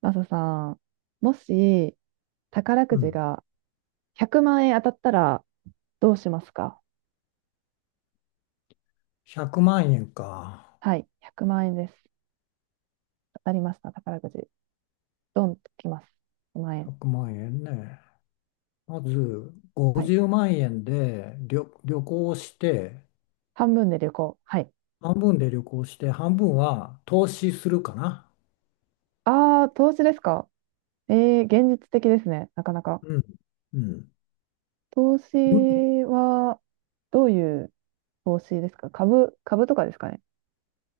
マサさん、もし宝うくじん。が100万円当たったらどうしますか？100万円か。はい、100万円です。当たりました、宝くじ。ドンときます。1万円。100万円ね。まず、はい。50万円で旅行をして、半分で旅行。はい。半分で旅行して、半分は投資するかな。ああ、投資ですか？現実的ですね、なかなか。うん。うん。投資いは、どういう投資ですか？株とかですかね？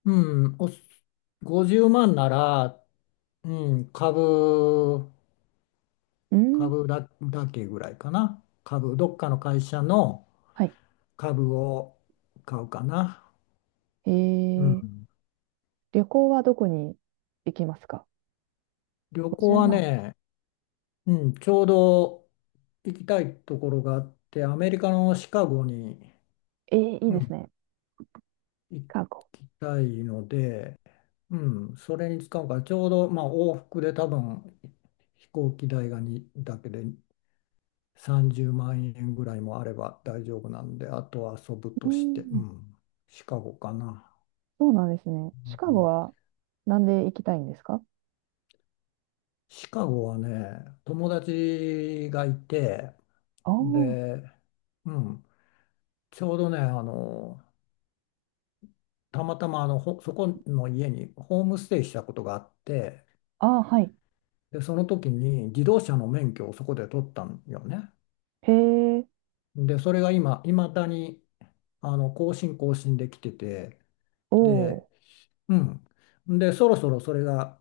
うん、50万なら、うん、株、うん。株だ、だけぐらいかな。株、どっかの会社のはい。株を買うかな。えうー、ん。旅行はどこに行きますか？ 旅行 50 は万。ね、うん、ちょうど行きたいところがあって、アメリカのシカゴに、いいうですん、ね。シ行カゴ。きたいので、うん、それに使うから、ちょうど、まあ、往復で多分飛行機代がだけで30万円ぐらいもあれば大丈夫なんで、あとは遊ぶうとして、うん。ん、シカゴかな。そうなんですね。シカうゴん、はなんで行きたいんですか？シカゴはね、友達がいて、あーで、うん、ちょうどね、たまたまあのほそこの家にホームステイしたことがあって、あー、はい。でその時に自動車の免許をそこで取ったんよね。へえ、でそれがいまだに更新できてて、おで、お。うん。でそろそろそれが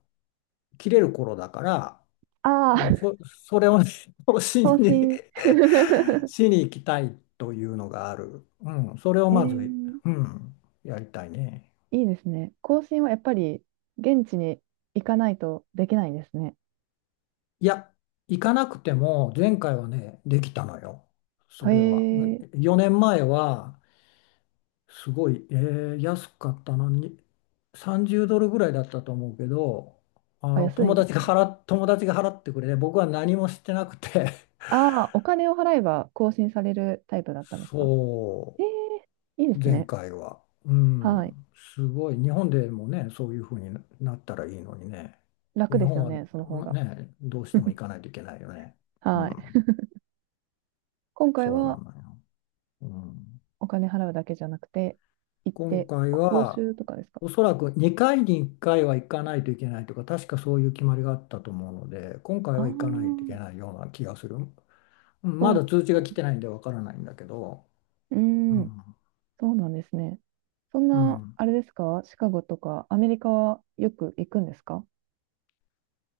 切れる頃だから、ああ、う ん、それを 更新更に 新。しに行きたいというのがある。うん、それをえまず、ー、うん、やりたいね。いいですね。更新はやっぱり現地に行かないとできないんですね。いや、行かなくても前回はね、できたのよ。そへれは。え、4年前は、すごい、安かったのに、30ドルぐらいだったと思うけど、ああ、の、安いです。友達が払ってくれて、僕は何もしてなくて、ああ、お金を払えば更新されるタイプだったんですか？そええ、いいでう、す前ね。回は。うはい。ん、すごい。日本でもね、そういうふうになったらいいのにね。楽日です本よはね、その方が。ね、どうしても行 かないといけないよね。うはい。ん、今回そうなはのよ。うん、お金払うだけじゃなくて、行っ今て、回講は習とかですか？おそらく2回に1回は行かないといけないとか、確かそういう決まりがあったと思うので、今回ああは行かないといけー、ないような気がする。うん、そまうなんでだ通知すが来ね。てないんでわからないんだけど、うーうん、ん、そうなんですね。そんうな、ん、あれですか？シカゴとかアメリカはよく行くんですか？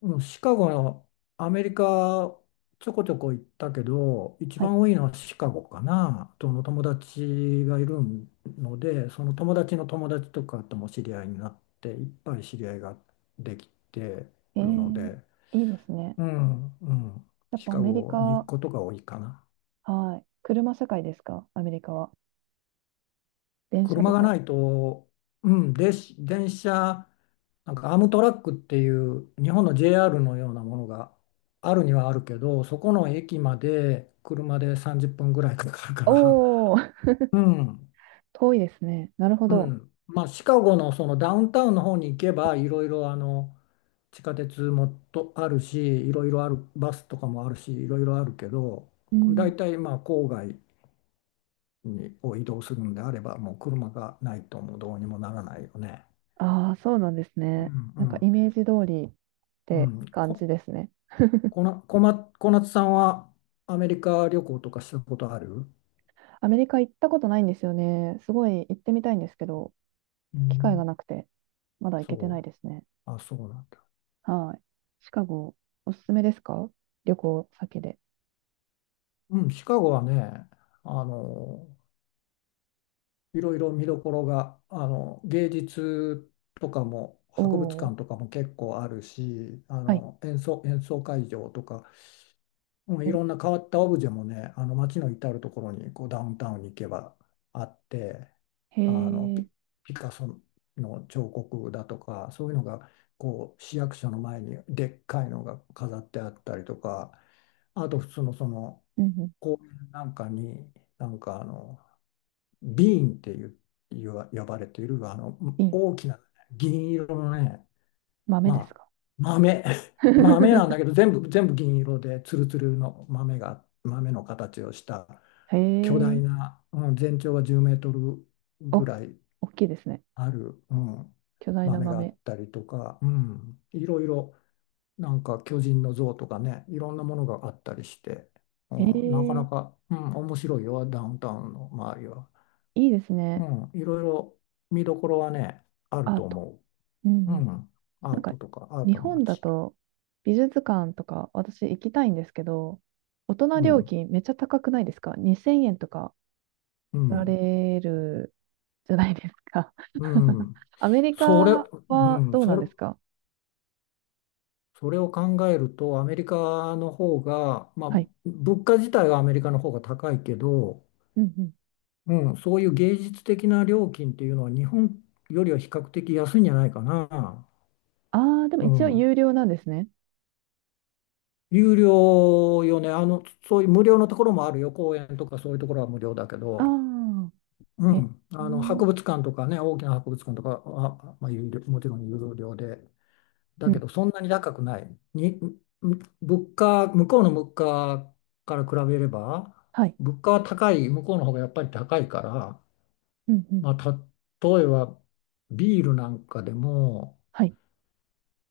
うん、シカゴのアメリカちょこちょこ行ったけど、一はい。番多いのはシカゴかな、その友達がいるので、その友達の友達とかとも知り合いになって、いっぱい知り合いができてえるのー、で。いいですね。うん、うん。やっシぱアカメリゴに行くカ、ことが多いかな。はい。車社会ですか？アメリカは。電車車とがか。ないと、うん、で、電車、なんかアームトラックっていう日本の JR のようなものがあるにはあるけど、そこの駅まで車で30分ぐらいかかるから、おー、うん、遠いですね。なるほうど。ん。まあ、シカゴのそのダウンタウンの方に行けば、いろいろ、地下鉄もとあるし、いろいろある、バスとかもあるし、いろいろあるけど、うん。大体まあ郊外を移動するのであれば、もう車がないともうどうにもならないよね。ああ、そうなんですうね。ん、なんうかん、イメージ通りっうてん。感こ、じですね。こな、こま、小夏さんはアメリカ旅行とかしたことある？アメリカ行ったことないんですよね。すごい行ってみたいんですけど、う機会がん、なくて、まだ行けてそなう。いですね。あ、そうなんだ。はい。シカゴ、おすすめですか？旅行先で。うん、シカゴはね、あの、いろいろ見どころが、あの、芸術とかも、博物おー、館とかも結構あるし、あはい。の、演奏会場とか、うん、いろんな変わったオブジェもね、あの街の至るところに、こうダウンタウンに行けばあって、へあのー、ピ、ピカソの彫刻だとか、そういうのがこう市役所の前にでっかいのが飾ってあったりとか、あと普通のそのうんう公園なんかに、なんかあのビーンっていう、呼ばれているあのん、いい。大きな銀色のね、豆でますあ、か？ 豆、豆なんだけど、全部銀色で、ツルツルの豆が、豆の形をしたへ巨ー、大な、うん、全長が10メートルぐお、らい大きいですね。ある、うん、巨大な豆があっ豆。たりとか、うん、いろいろ、なんか巨人の像とかね、いろんなものがあったりして、うへん、なかなー、か、うん、面白いよ、ダウンタウンの周りは。いいですうね。ん、いろいろ見どころはね、あるアーとト。思うう。うん。ん、アなんーかトとか、アー日トの本だ街。と美術館とか私行きたいんですけど、大人う料ん、金めっちゃ高くないですか？ 2000 円とかう取らん、れるじゃないですか。う ん、アメリそれ、カはうん、どうそなんれ、ですか？それを考えると、アメリカの方が、まあ、はい。物価自体はアメリカの方が高いけど、うんうん。うん、そういう芸術的な料金っていうのは日本よりは比較的安いんじゃないかな。ああ、でもう一応ん、有料なんですね。有料よね、あの、そういう無料のところもあるよ、公園とかそういうところは無料だけあど、あ、うえ、ん、うあの博ん、物館とかね、大きな博物館とかは、まあ、もちろん有料で。だうけん、どそんなに高くない。向こうの物価から比べれば、はい、物価は高い、向こうの方がやっぱり高いから、うん、うん、まあ、例えばビールなんかでも、はい、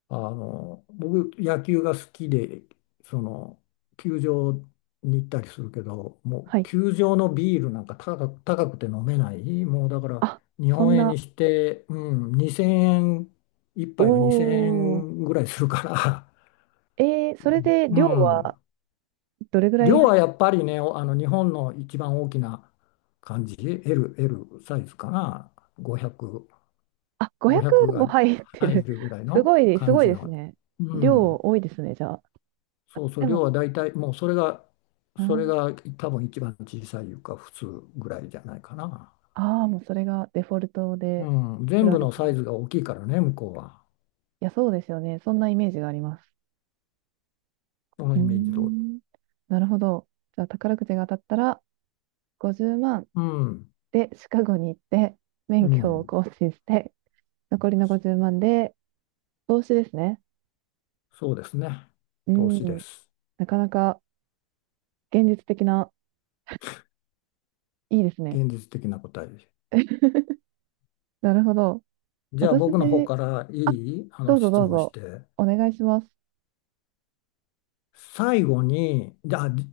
あの、僕野球が好きで、その、球場に行ったりするけど、もうはい。球場のビールなんか高くて飲めない。もうだからあ、日そん本円な、にして、うん、2000円、一お杯が2000お、円ぐらいするから、それでう量ん、はどれぐらい？量はやっぱりね、あの日本の一番大きな感じ、L サイズかな、500、あ、5が500も入って入る。るぐ らいすのごい、す感ごいじですの、ね。う量ん、多いですね、じゃあ。そうそう、で量も、は大体、もうそれが、うそれん、が多分一番小さいいうか、普通ぐらいじゃないかな。ああ、もうそれがデフォルトうでん、売全ら部れのてサイる。ズが大きいからね、向こうは。いや、そうですよね。そんなイメージがあります。そのうーイメージ通り。ん。なるほど。じゃあ、宝くじが当たったら、50万うん、でシカゴに行って、う免許をん、更新して、残りの50万で投資ですね。そうですね。う投資でん。す。なかなか現実的な、いいですね。現実的な答えです。なるほど。じゃあ私、僕の方からいあ、いあどのうぞ質どう問しぞ、て。お願いします。最後に、じゃあ、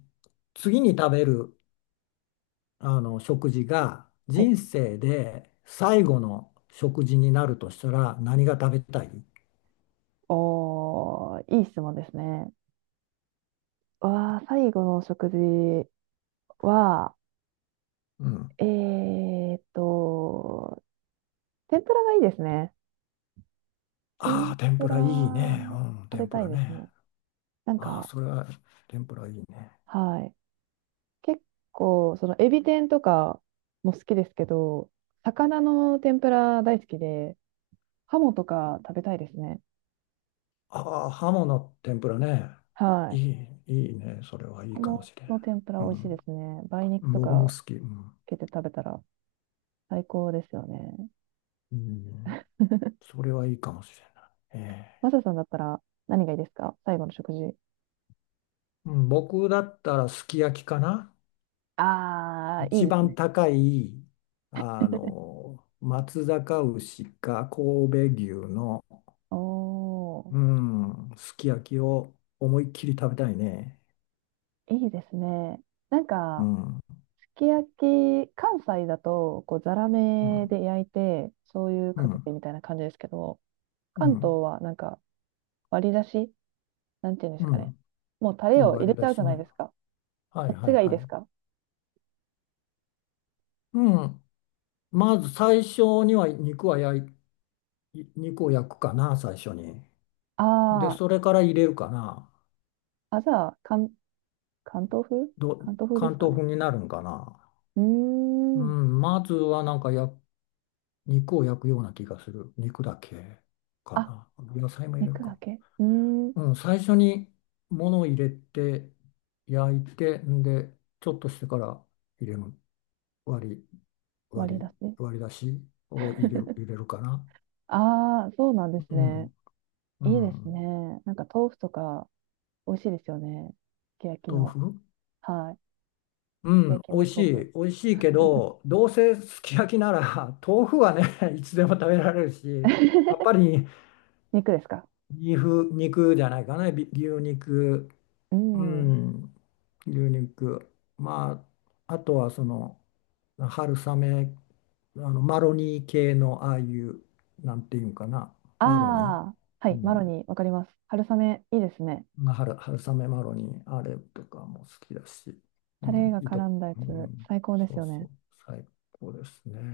次に食べるあの食事がはい。人生で最後の食事になるとしたら何が食べたい？おー、いい質問ですね。わー、最後の食事は、うん。えーっと、天ぷらがいいですね。あ天あ、天ぷぷらいいらね。うん、食べ天ぷたいらですね。ね。なんああ、か、それは天ぷらいいね。はい。結構、その、エビ天とかも好きですけど、魚の天ぷら大好きで、ハモとか食べたいですね。ああ、ハモの天ぷらね。はいい。い、いいね。それはいいハかもモしれん。の天ぷらう美味しいでん。すね。梅肉と僕もか好き。うん。つけて食べたら。最高ですよね。うん、それはいいかもしれない。えマえ、サさんだったら何がいいですか？最後の食事。うん、僕だったらすき焼きかな。ああ、いい一です番ね。高い、あの、松阪牛か神戸牛の、おー、うん、すき焼きを思いっきり食べたいね。いいですね。なんうか、ん、うすき焼き、関西だと、こう、ざらめん、で焼いて、醤油うかけん、てみたいな感じですけど、う関東ん、はなんか、割り出しなんていうんですうかね。ん、もうタうレん、を入割れりち出ゃうじしゃないね。ですか。はいこっちはいがいいはですい。か？うん、まず最初には肉を焼くかな、最初に。で、あそれから入れるかな。ー、あ、じゃあ、関東風ど、関東風で関すか東ね。風になるんかな。ううーん。ん、まずはなんか焼肉を焼くような気がする。肉だけかあ、な。野菜も入れる肉だか。けうーん。うん、最初に物を入れて焼いて、んで、ちょっとしてから入れる。割り、割割り出り、し。割り出しを入れる、入れるかな。ああ、そうなんですうね。ん、ういいですん。ね。なんか豆腐とか美味しいですよね。すき焼き豆の。腐、はい。うすきん、焼き美の味し豆腐。い。美味しいけど、どうせすき焼きなら、豆腐はね、いつでも食べられるし、やっぱ り、肉ですか？肉じゃないかな、牛肉、ううん。ん、牛肉。まあ、あとはその春雨、あのマロニー系のああいう、なんていうんかな、マロニー、ああ、はうい。マロん、ニー、わかります。春雨、いいですね。まあ、春雨マロニー、あれとかも好きだし、うタレん、が絡んだやうつ、ん、最高ですそうよそね。う、最高ですね。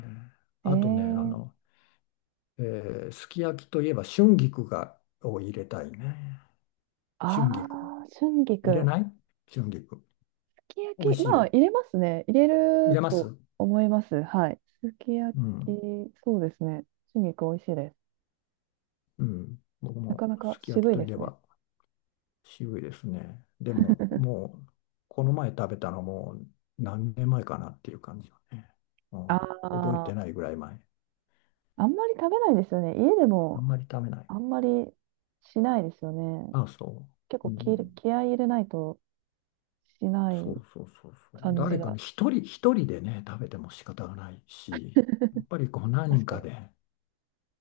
ええあとね、あーの、えすき焼きといえば春菊を入れたいね。春あ菊。あ、春入れ菊。ない春菊。すき焼美味き、しいまあ、よ。入れますね。入れ入れるまとす、思います。はい。すき焼うき、ん、そうですね。春菊、美味しいです。うん。僕なかもなかすき焼き渋いとでいえすね。ば渋いですね。でも、もう、この前食べたのもう何年前かなっていう感じよね。うあん、覚えあ、てないぐらい前。あんまり食べないですよね。家であもんまり食べない。あんまりしないですよね。あ、そ結う。う構ん、気合い入れないとしないそうそうそうそう。感じ誰かが。ね、一人でね、食べても仕方がない し、やっぱりこう何人確かかに。で、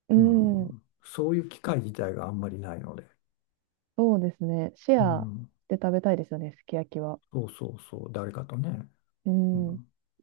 ううん、ん、そういう機会自体があんまりないので、そうですね。シェうアん、で食べたいですよね、すき焼きは。そうそうそう、誰かとね。ううん。ん